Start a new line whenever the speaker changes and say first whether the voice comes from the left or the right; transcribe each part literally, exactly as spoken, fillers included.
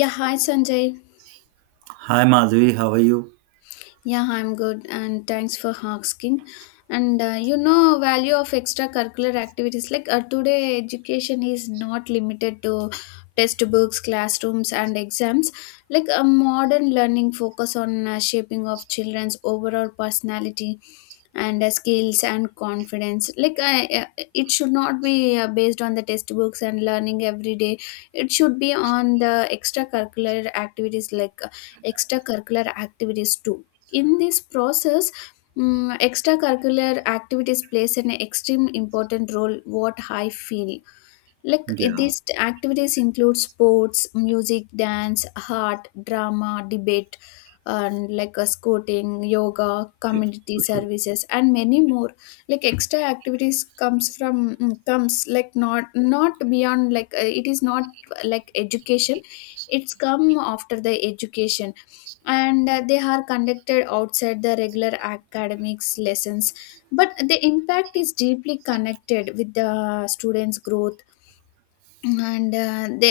left: Yeah, hi Sanjay.
right: Hi Madhvi, how are you?
left: Yeah, I'm good, and thanks for asking. And uh, you know, value of extracurricular activities like uh, today, education is not limited to textbooks, classrooms, and exams. Like a modern learning focus on uh, shaping of children's overall personality and uh, skills and confidence. Like I, uh, it should not be uh, based on the textbooks and learning every day. It should be on the extracurricular activities like uh, extracurricular activities too in this process. Mm, extracurricular activities plays an extreme important role what I feel. Like eh,
right: Yeah.
left: these t- activities include sports, music, dance, art, drama, debate, and like a scouting, yoga, community services, and many more. Like extra activities comes from mm, comes like not not beyond like uh, it is not like education. It's come after the education, and uh, they are conducted outside the regular academics lessons. But the impact is deeply connected with the students' growth and uh, they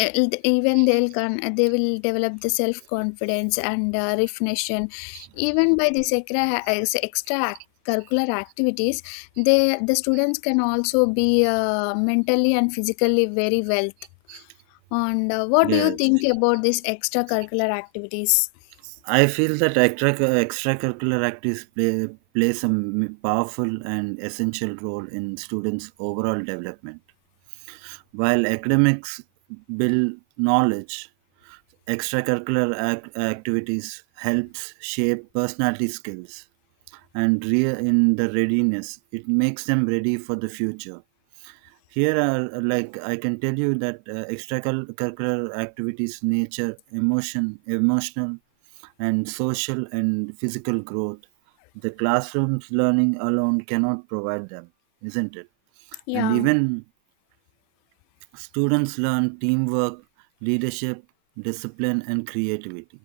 left: even they'll con- they will develop the self confidence and uh, reflection even by this extra, uh, extra curricular activities. They the students can also be uh, mentally and physically very well. And uh, What do you
right: Yes.
left: think about these extracurricular activities?
right: I feel that extra extracurricular activities play plays a m- powerful and essential role in students' overall development. While academics build knowledge, extracurricular ac- activities helps shape personality skills and re- in the readiness. It makes them ready for the future. Here are like I can tell you that uh, extracurricular activities, nature, emotion, emotional, and social and physical growth. The classroom's learning alone cannot provide them, isn't it? And
left: Yeah.
right: even students learn teamwork, leadership, discipline, and creativity.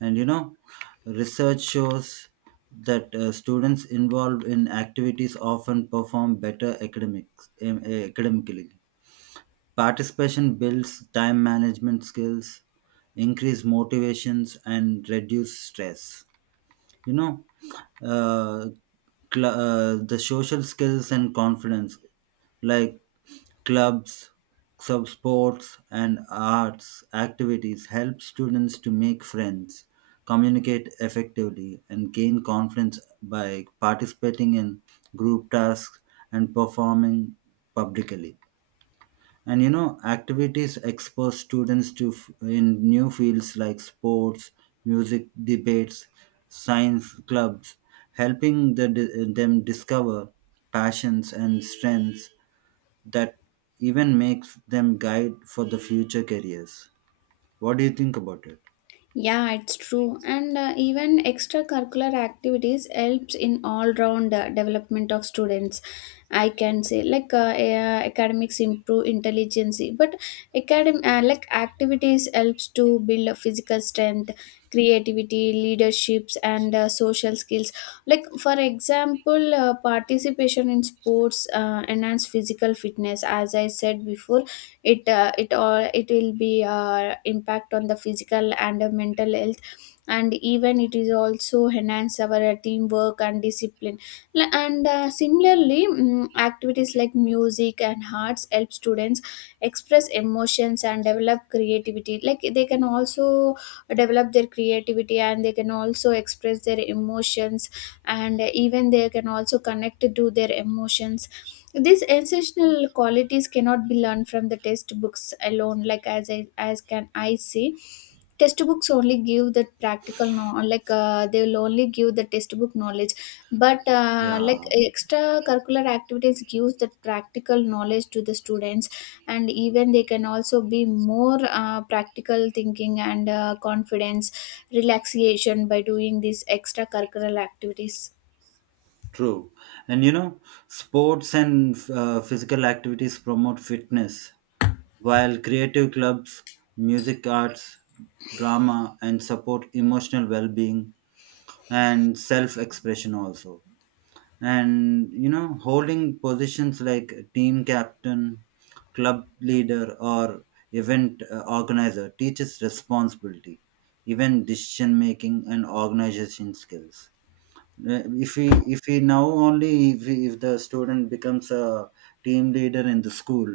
right: And you know, research shows that uh, students involved in activities often perform better academics, em- academically. Participation builds time management skills, increase motivations, and reduce stress. You know, uh, cl- uh, the social skills and confidence, like clubs, sub sports, and arts activities, help students to make friends, communicate effectively, and gain confidence by participating in group tasks and performing publicly. And you know, activities expose students to f- in new fields like sports, music, debates, science clubs, helping the, them discover passions and strengths that even makes them guide for the future careers. What do you think about it?
left: Yeah, it's true. And uh, even extracurricular activities helps in all-round uh, development of students. I can say like uh, uh, academics improve intelligence, but academ uh, like activities helps to build a physical strength, creativity, leaderships, and uh, social skills. Like for example, uh, participation in sports uh, enhance physical fitness. As I said before, it uh, it all it will be uh, impact on the physical and uh, mental health, and even it is also enhance our uh, teamwork and discipline. L- and uh, Similarly, mm, activities like music and arts help students express emotions and develop creativity. Like they can also develop their creativity and they can also express their emotions, and even they can also connect to their emotions. These essential qualities cannot be learned from the textbooks alone. Like as I, as can I say, textbooks only give the practical know. Like uh, they will only give the textbook knowledge, but uh, like
right: Yeah,
left: extracurricular activities gives that practical knowledge to the students. And even they can also be more uh, practical thinking and uh, confidence, relaxation by doing these extracurricular activities.
right: true. And you know, sports and uh, physical activities promote fitness while creative clubs, music, arts, drama, and support emotional well being and self expression also. And you know, holding positions like team captain, club leader, or event uh, organizer teaches responsibility, even decision making and organization skills. Uh, if we if we now only if, we- If the student becomes a team leader in the school,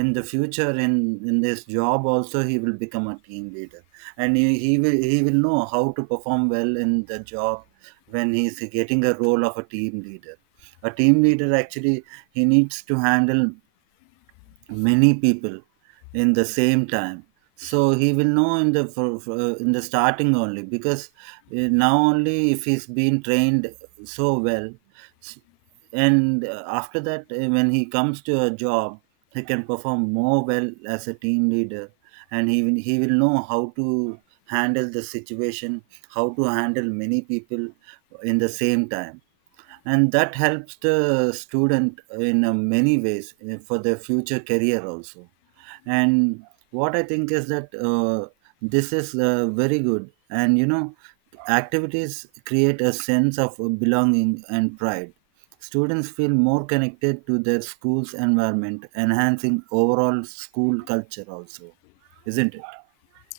right: in the future, in in this job also he will become a team leader, and he, he will he will know how to perform well in the job when he's getting a role of a team leader. A team leader actually, he needs to handle many people in the same time. So he will know in the for, for, uh, in the starting only because uh, now only if he's been trained so well. S- and uh, after that uh, when he comes to a job he can perform more well as a team leader, and he will, he will know how to handle the situation, how to handle many people in the same time. And that helps the student in uh, many ways uh, for their future career also. And what I think is that uh, this is uh, very good. And you know, activities create a sense of belonging and pride. Students feel more connected to their school's environment, enhancing overall school culture also, isn't it?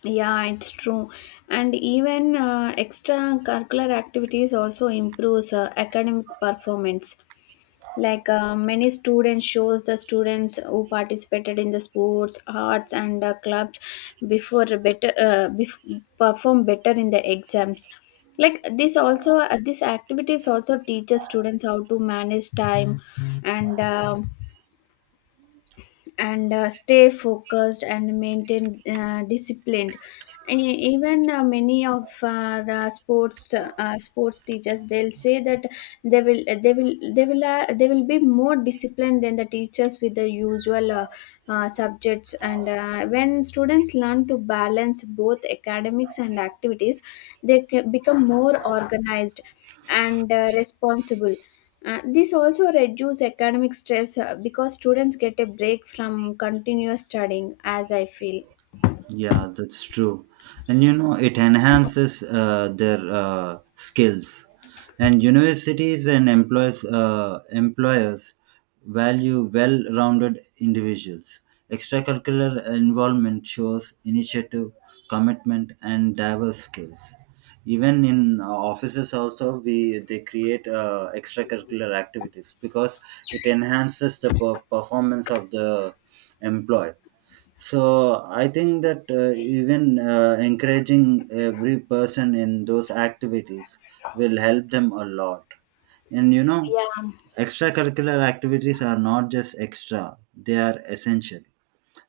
left: Yeah, it's true. And even uh, extracurricular activities also improves uh, academic performance. Like uh, many students shows the students who participated in the sports, arts, and uh, clubs before better uh, bef- perform better in the exams. Like this also, uh, these activities also teaches students how to manage time and. um and uh, stay focused and maintain uh, disciplined. E- even uh, Many of our uh, sports uh, sports teachers, they'll say that they will they will they will uh, they will be more disciplined than the teachers with the usual uh, uh, subjects. And uh, when students learn to balance both academics and activities, they ca- become more organized and uh, responsible. Uh, this also reduces academic stress uh, because students get a break from continuous studying, as I feel.
right: Yeah, that's true. And you know, it enhances uh, their uh, skills. And universities and employers, uh, employers value well rounded individuals. Extracurricular involvement shows initiative, commitment, and diverse skills. Even in uh, offices, also we they create uh, extracurricular activities because it enhances the per- performance of the employee. So I think that uh, even uh, encouraging every person in those activities will help them a lot. And you know,
left: Yeah,
right: extracurricular activities are not just extra, they are essential.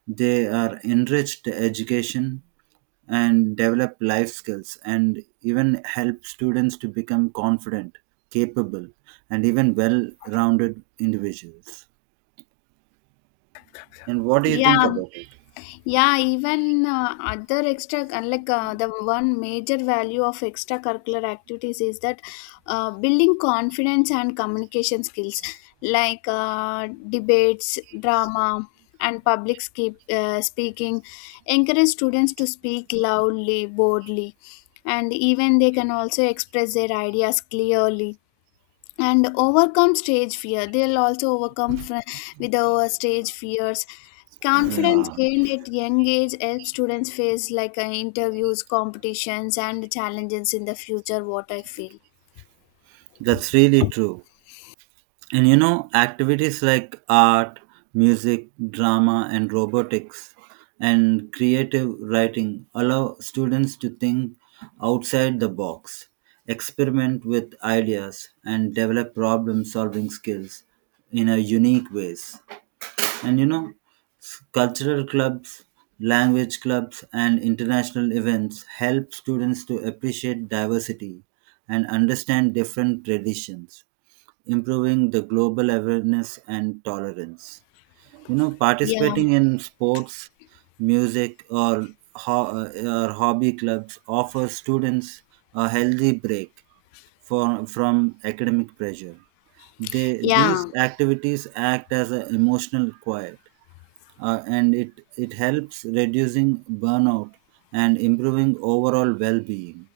right: They are enriched education and develop life skills and even help students to become confident, capable, and even well rounded individuals. And what do you think
left: yeah.
right: about it?
left: Yeah, even uh, other extra, unlike uh, the one major value of extracurricular activities is that uh, building confidence and communication skills, like uh, debates, drama, and public ski- uh, speaking, encourage students to speak loudly, boldly, and even they can also express their ideas clearly and overcome stage fear. They'll also overcome fr- With our stage fears, confidence
right: Yeah,
left: gained at young age helps students face like uh, interviews, competitions, and challenges in the future, what I feel.
right: that's really true. And you know, activities like art, music, drama, and robotics and creative writing allow students to think outside the box, experiment with ideas, and develop problem solving skills in a unique ways. And you know, s- cultural clubs, language clubs, and international events help students to appreciate diversity and understand different traditions, improving the global awareness and tolerance. You know,
left: Yeah,
right: participating in sports, music, or, ho- uh, or hobby clubs offers students a healthy break for, from academic pressure. They, these
left: yeah.
right: activities act as an emotional quiet, uh, and it, it helps reducing burnout and improving overall well-being.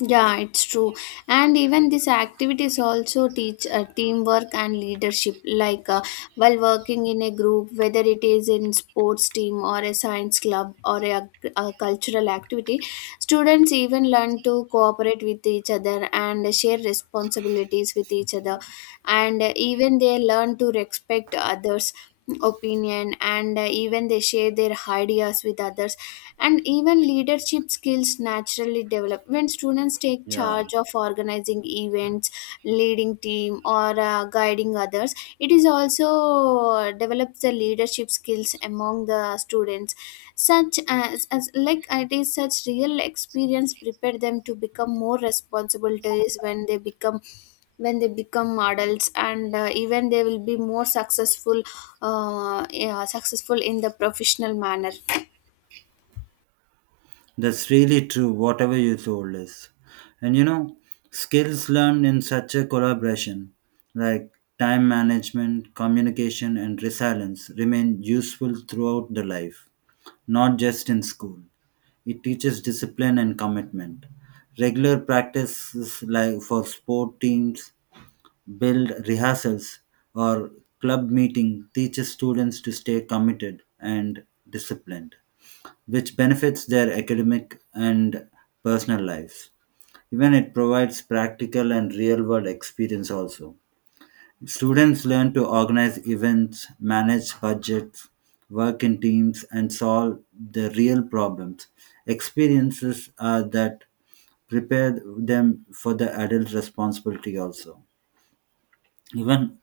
left: Yeah, it's true. And even these activities also teach uh, teamwork and leadership. Like uh, while working in a group, whether it is in sports team or a science club or a, a cultural activity, students even learn to cooperate with each other and share responsibilities with each other. And even they learn to respect others opinion, and uh, even they share their ideas with others. And even leadership skills naturally develop when students take
right: Yeah.
left: charge of organizing events, leading team, or uh, guiding others. It is also uh, develops the leadership skills among the students. Such as, as like it is such real experience, prepare them to become more responsibilities when they become when they become adults. And uh, even they will be more successful, uh, yeah, successful in the professional manner.
right: That's really true, whatever you told us. And you know, skills learned in such a collaboration, like time management, communication, and resilience, remain useful throughout the life, not just in school. It teaches discipline and commitment. Regular practices like for sport teams, build rehearsals, or club meeting teaches students to stay committed and disciplined, which benefits their academic and personal lives. Even it provides practical and real world experience also. Students learn to organize events, manage budgets, work in teams, and solve the real problems. Experiences are that prepare them for the adult responsibility also, even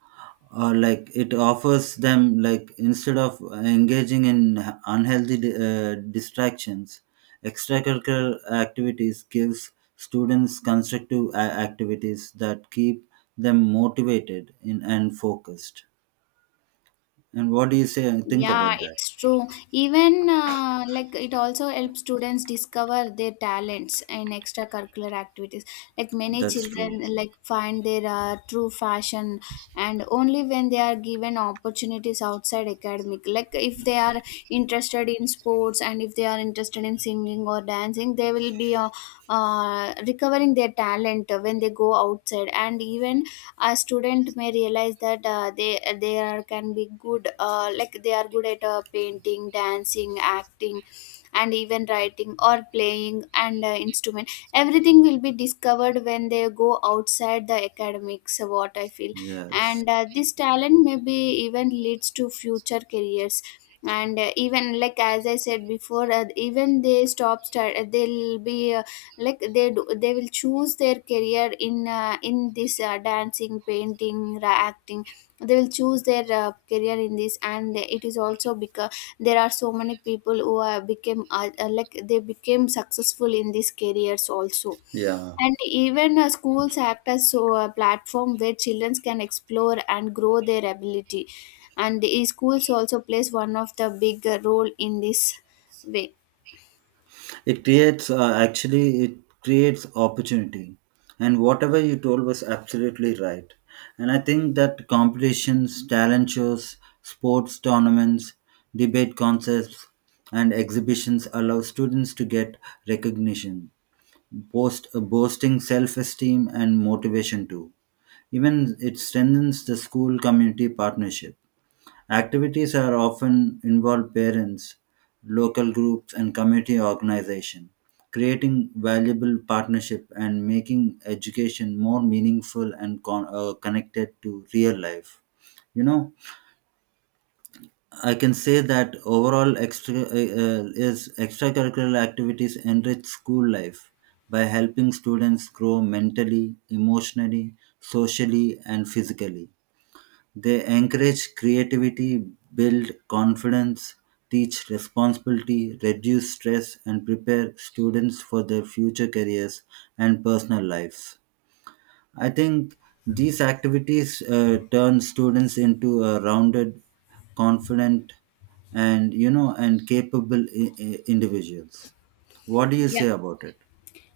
right: or like it offers them, like instead of engaging in unhealthy uh, distractions, extracurricular activities gives students constructive a- activities that keep them motivated in, and focused. And what do you say think
left: Yeah,
right: about that?
left: it's true. Even uh, like it also helps students discover their talents in extracurricular activities. Like many
right: That's true.
left: children like find their uh, true fashion, and only when they are given opportunities outside academic. Like if they are interested in sports and if they are interested in singing or dancing, they will be uh, uh, recovering their talent when they go outside. And even a student may realize that uh, they they are can be good uh, like they are good at uh, painting, dancing, acting, and even writing or playing and uh, instrument. Everything will be discovered when they go outside the academics, what I feel.
right: Yes.
left: And uh, this talent maybe even leads to future careers. And uh, even like as I said before, uh, even they stop start they'll be like they do, they will choose their career in uh, in this uh, dancing, painting, ra- acting. They will choose their uh, career in this, and it is also because there are so many people who uh, became uh, uh, like they became successful in these careers also.
right: Yeah.
left: And even uh, schools act as so a platform where children can explore and grow their ability, and the schools also plays one of the big uh, role in this way.
right: It creates, uh, actually, it creates opportunity. And whatever you told was absolutely right. And I think that competitions, talent shows, sports tournaments, debate concepts, and exhibitions allow students to get recognition, boast, uh, boosting self esteem and motivation too. Even it strengthens the school community partnership. Activities are often involve parents, local groups, and community organization, creating valuable partnership and making education more meaningful and con- uh, connected to real life. You know, I can say that overall extra uh, uh, is extracurricular activities enrich school life by helping students grow mentally, emotionally, socially, and physically. They encourage creativity, build confidence, teach responsibility, reduce stress, and prepare students for their future careers and personal lives. I think these activities uh, turn students into a rounded, confident, and you know, and capable I- i- individuals. What do you
left: Yeah.
right: say about it?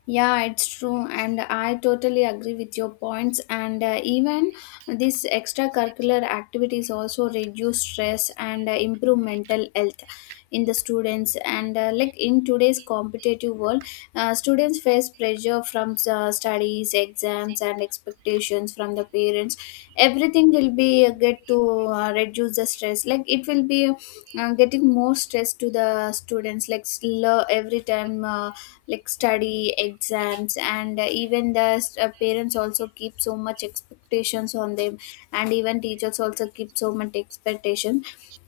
left: Yeah, it's true, and I totally agree with your points. And uh, even this extracurricular activities also reduce stress and uh, improve mental health in the students. And uh, like in today's competitive world, uh, students face pressure from uh, studies, exams, and expectations from the parents. Everything will be uh, get to uh, reduce the stress. Like it will be uh, getting more stress to the students. Like slow every time. Uh, uh, like study, exams, and uh, even the uh, parents also keep so much expectations on them, and even teachers also keep so much expectation.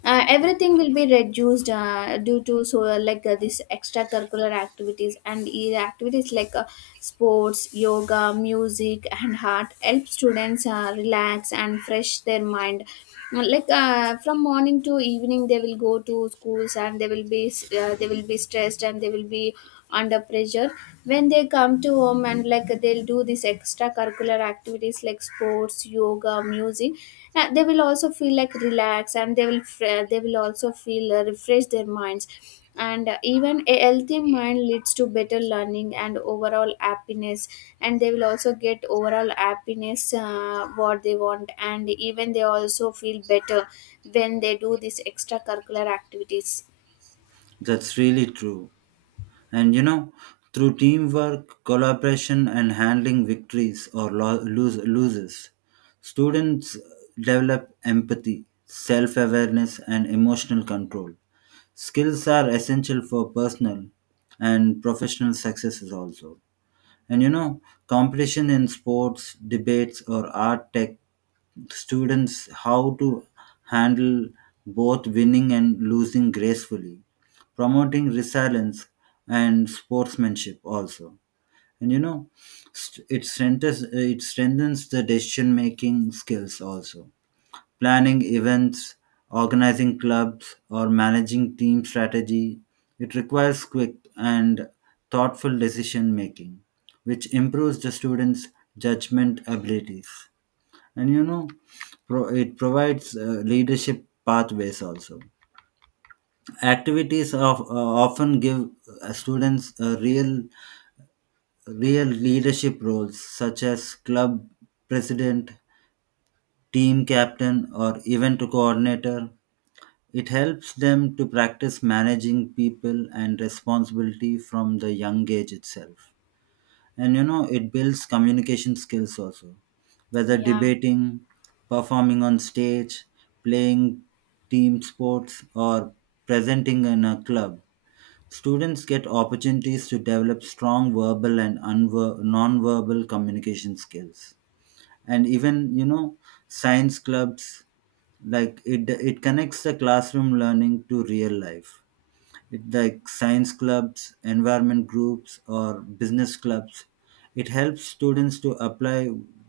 left: uh, Everything will be reduced uh, due to so uh, like uh, this extracurricular activities. And e- activities like uh, sports, yoga, music, and art help students uh, relax and fresh their mind. Uh, like uh, from morning to evening they will go to schools, and they will be uh, they will be stressed, and they will be under pressure. When they come to home and like they'll do these extracurricular activities like sports, yoga, music, uh, they will also feel like relaxed, and they will fr- they will also feel uh, refresh their minds. And uh, even a healthy mind leads to better learning and overall happiness, and they will also get overall happiness uh, what they want, and even they also feel better when they do these extracurricular activities.
right: That's really true. And you know, through teamwork, collaboration, and handling victories or lo- lose- loses, students develop empathy, self awareness, and emotional control. Skills are essential for personal and professional successes also. And you know, competition in sports, debates, or art tech students how to handle both winning and losing gracefully, promoting resilience and sportsmanship also. And you know, st- it strengthens it strengthens the decision making skills also. Planning events, organizing clubs, or managing team strategy. It requires quick and thoughtful decision making, which improves the students' judgment abilities. And you know, pro- it provides uh, leadership pathways also. Activities of, uh, often give uh, students uh, real real leadership roles such as club president, team captain, or event coordinator. It helps them to practice managing people and responsibility from the young age itself. And you know, it builds communication skills also, whether
left: Yeah,
right: debating, performing on stage, playing team sports, or presenting in a club. Students get opportunities to develop strong verbal and unver- non-verbal communication skills. And even, you know, science clubs, like it, it connects the classroom learning to real life, it- like science clubs, environment groups, or business clubs. It helps students to apply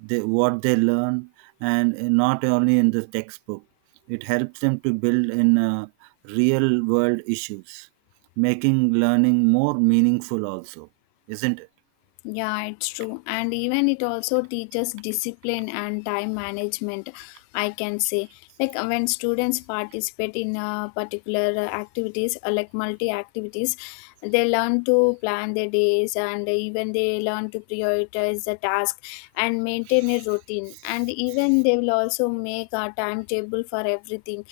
right: the, what they learn and uh, not only in the textbook. It helps them to build in uh, real world issues, making learning more meaningful, also, isn't it?
left: yeah, it's true. And even it also teaches discipline and time management, I can say. Like uh, when students participate in uh, particular uh, activities, uh, like multi activities, they learn to plan their days, and even they learn to prioritize the task and maintain a routine. And even they will also make a timetable for everything.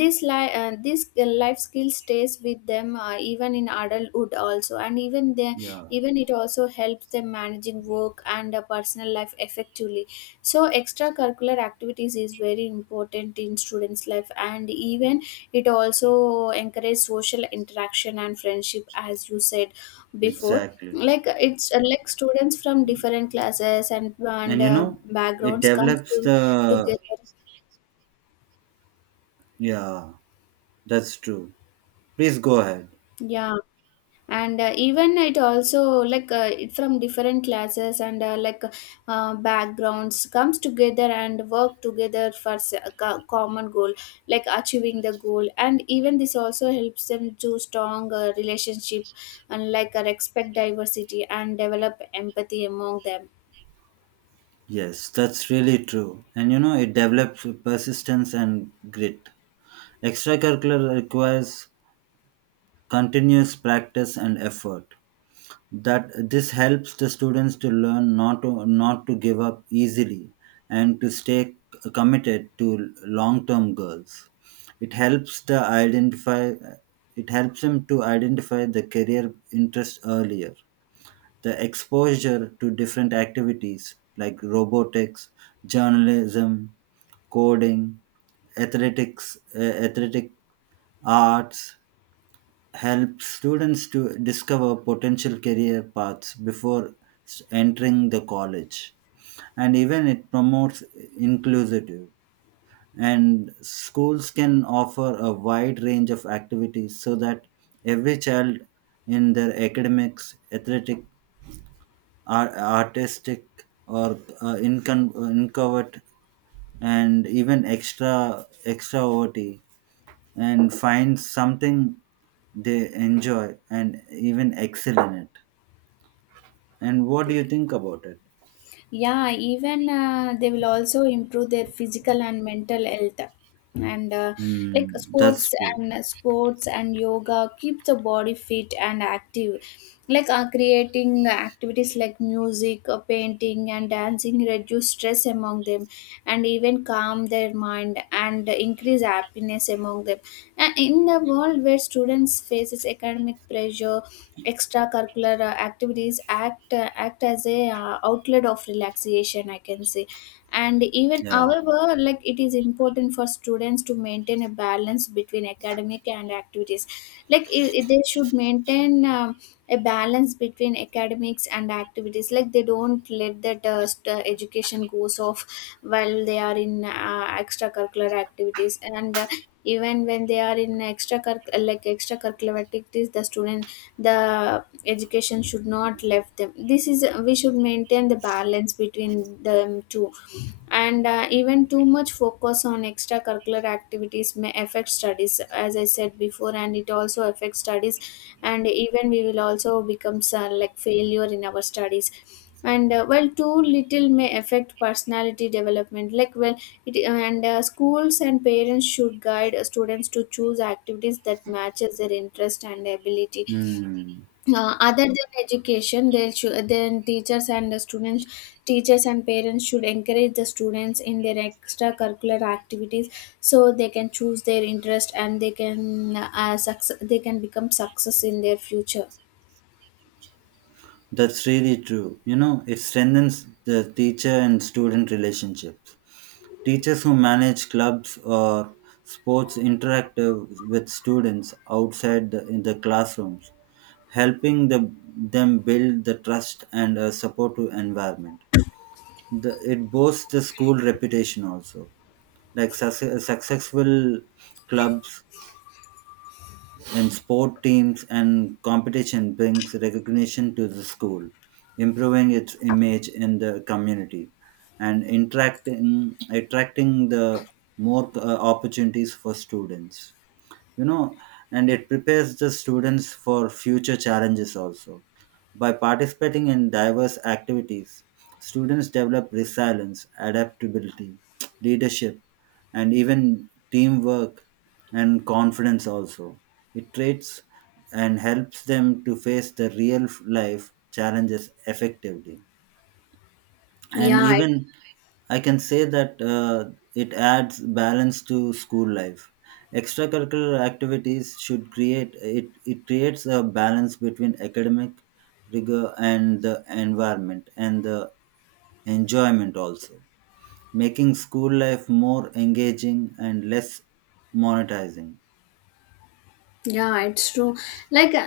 left: this li- uh, This uh, life skill stays with them uh, even in adulthood also, and even they,
right: Yeah,
left: even it also helps them managing work and a personal life effectively. So extracurricular activities is very important in students life, and even it also encourage social interaction and friendship, as you said before.
right: exactly.
left: Like it's uh, like students from different classes and and
right: And you
left: uh,
right: know, it
left: backgrounds comes to
right: develops the.
left: together.
right: Yeah, that's true. Please go ahead.
left: Yeah, and uh, even it also like uh, it from different classes and uh, like uh, backgrounds comes together and work together for s- a co- common goal, like achieving the goal. And even this also helps them to strong uh, relationship, and like uh, respect diversity and develop empathy among them.
right: Yes, that's really true. And you know, it develops persistence and grit. Extracurricular requires continuous practice and effort. That this helps the students to learn not to not to give up easily and to stay c- committed to long-term goals. It helps the identify it helps them to identify the career interest earlier. The exposure to different activities like robotics, journalism, coding, athletics, uh, athletic arts help students to discover potential career paths before s- entering the college. And even it promotes inclusive, and schools can offer a wide range of activities so that every child in their academics, athletic, ar- artistic, or uh, incon- incovert and even extra extrovert and find something they enjoy and even excel in it. And what do you think about it?
left: Yeah, even uh, they will also improve their physical and mental health. And uh, like
right: Hmm, that's
left: sports
right: true.
left: and uh, sports and yoga keep the body fit and active. Like uh, creating activities like music, uh, painting, and dancing reduce stress among them, and even calm their mind and increase happiness among them. And in a world where students faces academic pressure, extracurricular uh, activities act uh, act as a uh, outlet of relaxation, I can say. And even
right: Yeah.
left: however like it is important for students to maintain a balance between academic and activities. Like i i- they should maintain um, a balance between academics and activities, like they don't let that uh, st- uh, education goes off while they are in uh, extracurricular activities. And uh, even when they are in extracurricular like extracurricular activities, the students, the education should not left them. This is we should maintain the balance between them two. And uh, even too much focus on extracurricular activities may affect studies, as I said before, and it also affects studies, and even we will also become uh, like failure in our studies. And uh, well, too little may affect personality development, like, well it, and uh, schools and parents should guide students to choose activities that matches their interest and ability.
right: Hmm.
left: Uh, other than education, they should, then teachers and the students, teachers and parents should encourage the students in their extracurricular activities, so they can choose their interest and they can uh, success, they can become success in their future.
right: That's really true. You know, it strengthens the teacher and student relationship. Teachers who manage clubs or sports interact uh, with students outside the, in the classrooms, helping the, them build the trust and a supportive environment. The, it boosts the school reputation also. Like success, successful clubs in sport teams and competition brings recognition to the school, improving its image in the community and interacting, attracting the more uh, opportunities for students, you know. And it prepares the students for future challenges also. By participating in diverse activities, students develop resilience, adaptability, leadership, and even teamwork and confidence also. It traits and helps them to face the real life challenges effectively. And
left: Yeah.
right: even I can say that uh, it adds balance to school life. Extracurricular activities should create it. It creates a balance between academic rigor and the environment and the enjoyment also, making school life more engaging and less monetizing.
left: Yeah, it's true. Like uh,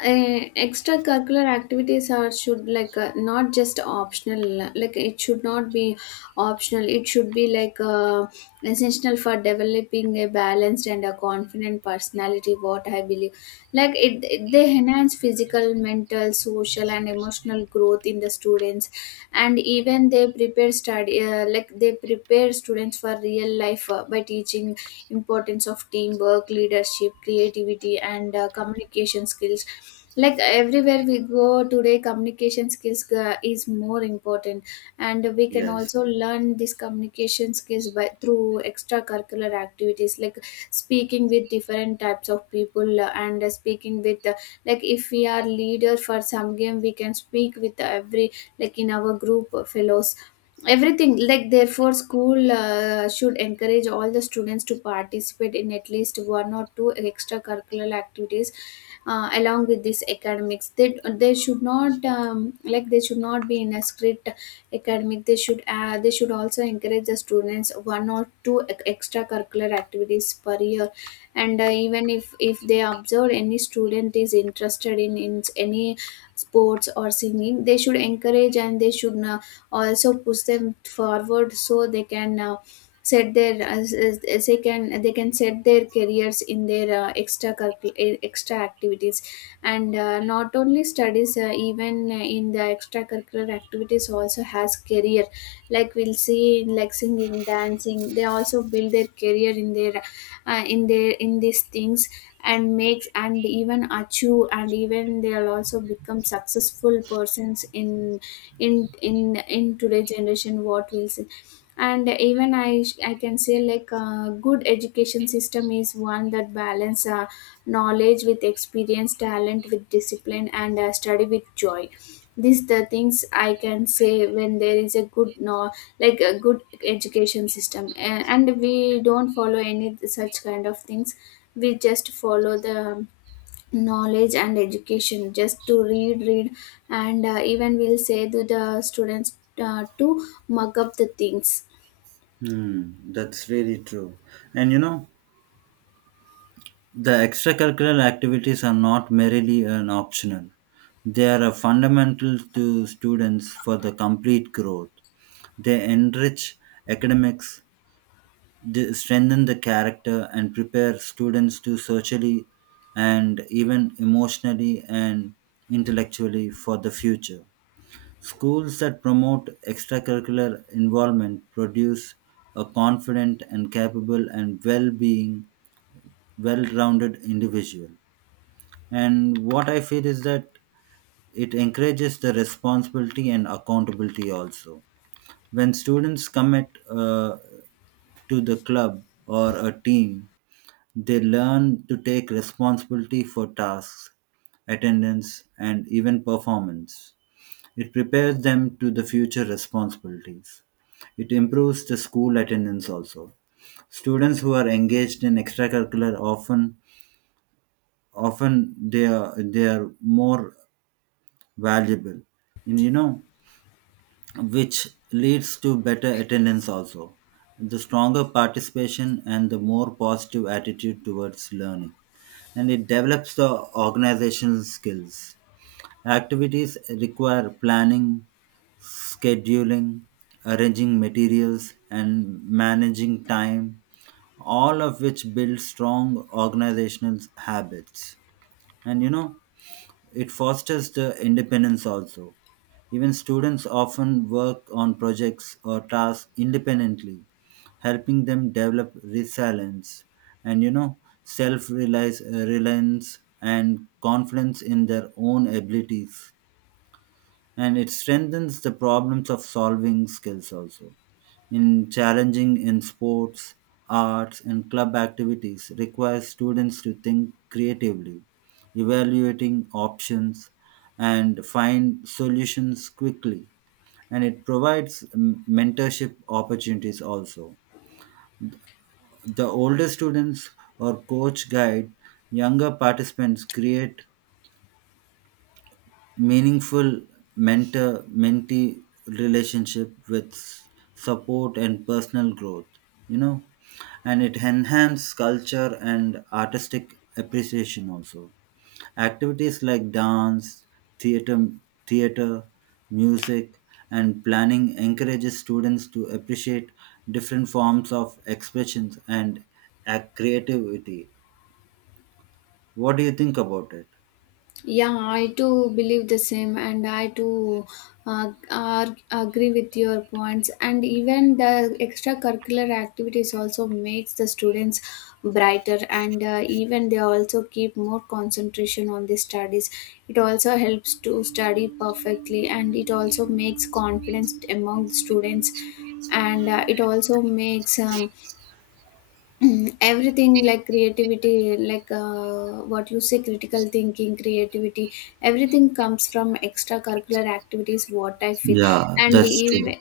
left: extracurricular activities are should, like uh, not just optional. Like, it should not be optional. It should be like uh, essential for developing a balanced and a confident personality, what I believe. Like it, it- they enhance physical, mental, social and emotional growth in the students, and even they prepare study, uh, like they prepare students for real life uh, by teaching importance of teamwork, leadership, creativity and uh, communication skills. Like everywhere we go today, communication skills uh, is more important, and we can
right: Yes.
left: also learn this communication skills by through extracurricular activities, like speaking with different types of people, uh, and uh, speaking with, uh, like if we are leader for some game, we can speak with every, like in our group, uh, fellows, everything. Like, therefore school uh, should encourage all the students to participate in at least one or two extracurricular activities uh, along with this academics. they, they should not um, like they should not be in a strict academic. They should uh, they should also encourage the students one or two ec- extracurricular activities per year. And uh, even if if they observe any student is interested in in any sports or singing, they should encourage, and they should uh, also push them forward, so they can uh, set their as, as as they can, they can set their careers in their uh, extra curricul- eh, extra activities. And uh, not only studies, uh, even uh, in the extracurricular activities also has career, like we'll see in, like, singing, dancing, they also build their career in their, uh, in their in these things, and makes, and even achieve, and even they'll also become successful persons in in in in today's generation, what we'll see. And even i i can say, like, a good education system is one that balance uh, knowledge with experience, talent with discipline, and uh, study with joy. These the things I can say, when there is a good, no, like a good education system, and, and we don't follow any such kind of things, we just follow the knowledge and education just to read, read. And uh, even we'll say to the students uh, to mug up the things.
right: Hmm, that's really true. And you know, the extracurricular activities are not merely an optional. They are a fundamental to students for the complete growth. They enrich academics, they strengthen the character, and prepare students to socially and even emotionally and intellectually for the future. Schools that promote extracurricular involvement produce a confident and capable and well being, well rounded individual. And what I feel is that it encourages the responsibility and accountability also. When students commit uh, to the club or a team, they learn to take responsibility for tasks, attendance, and even performance. It prepares them to the future responsibilities. It improves the school attendance also. Students who are engaged in extracurricular often, often they are they are more valuable, and you know, which leads to better attendance also, the stronger participation and the more positive attitude towards learning. And it develops the organizational skills. Activities require planning, scheduling, arranging materials, and managing time, all of which build strong organizational habits. And you know, it fosters the independence also. Even students often work on projects or tasks independently, helping them develop resilience and, you know, self-reliance uh, reliance and confidence in their own abilities. And it strengthens the problems of solving skills also. In challenging in sports, arts, and club activities requires students to think creatively, evaluating options, and find solutions quickly. And it provides mm, mentorship opportunities also. The older students or coach guide younger participants create meaningful mentor mentee relationship with s- support and personal growth, you know. And it enhances culture and artistic appreciation also. Activities like dance, theater, theater, music, and planning encourages students to appreciate different forms of expressions and act creativity. What do you think about it?
left: Yeah, I too believe the same, and I too uh, ar- agree with your points. And even the extracurricular activities also makes the students brighter, and uh, even they also keep more concentration on the studies. It also helps to study perfectly, and it also makes confidence among the students, and uh, it also makes um, everything, like creativity, like uh, what you say, critical thinking, creativity, everything comes from extracurricular activities, what I feel.
right: Yeah,
left: And
right: that's
left: even,
right: true.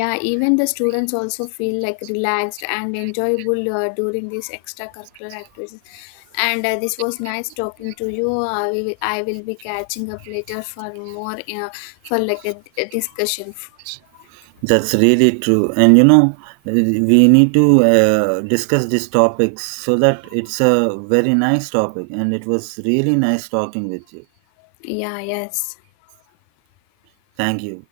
left: yeah, even the students also feel like relaxed and enjoyable uh, during these extracurricular activities. And uh, this was nice talking to you. Uh, we will, i will be catching up later for more, uh, for like a, a discussion.
right: That's really true. And you know, we need to uh, discuss these topics so that it's a very nice topic. And it was really nice talking with you.
left: Yeah. Yes.
right: Thank you.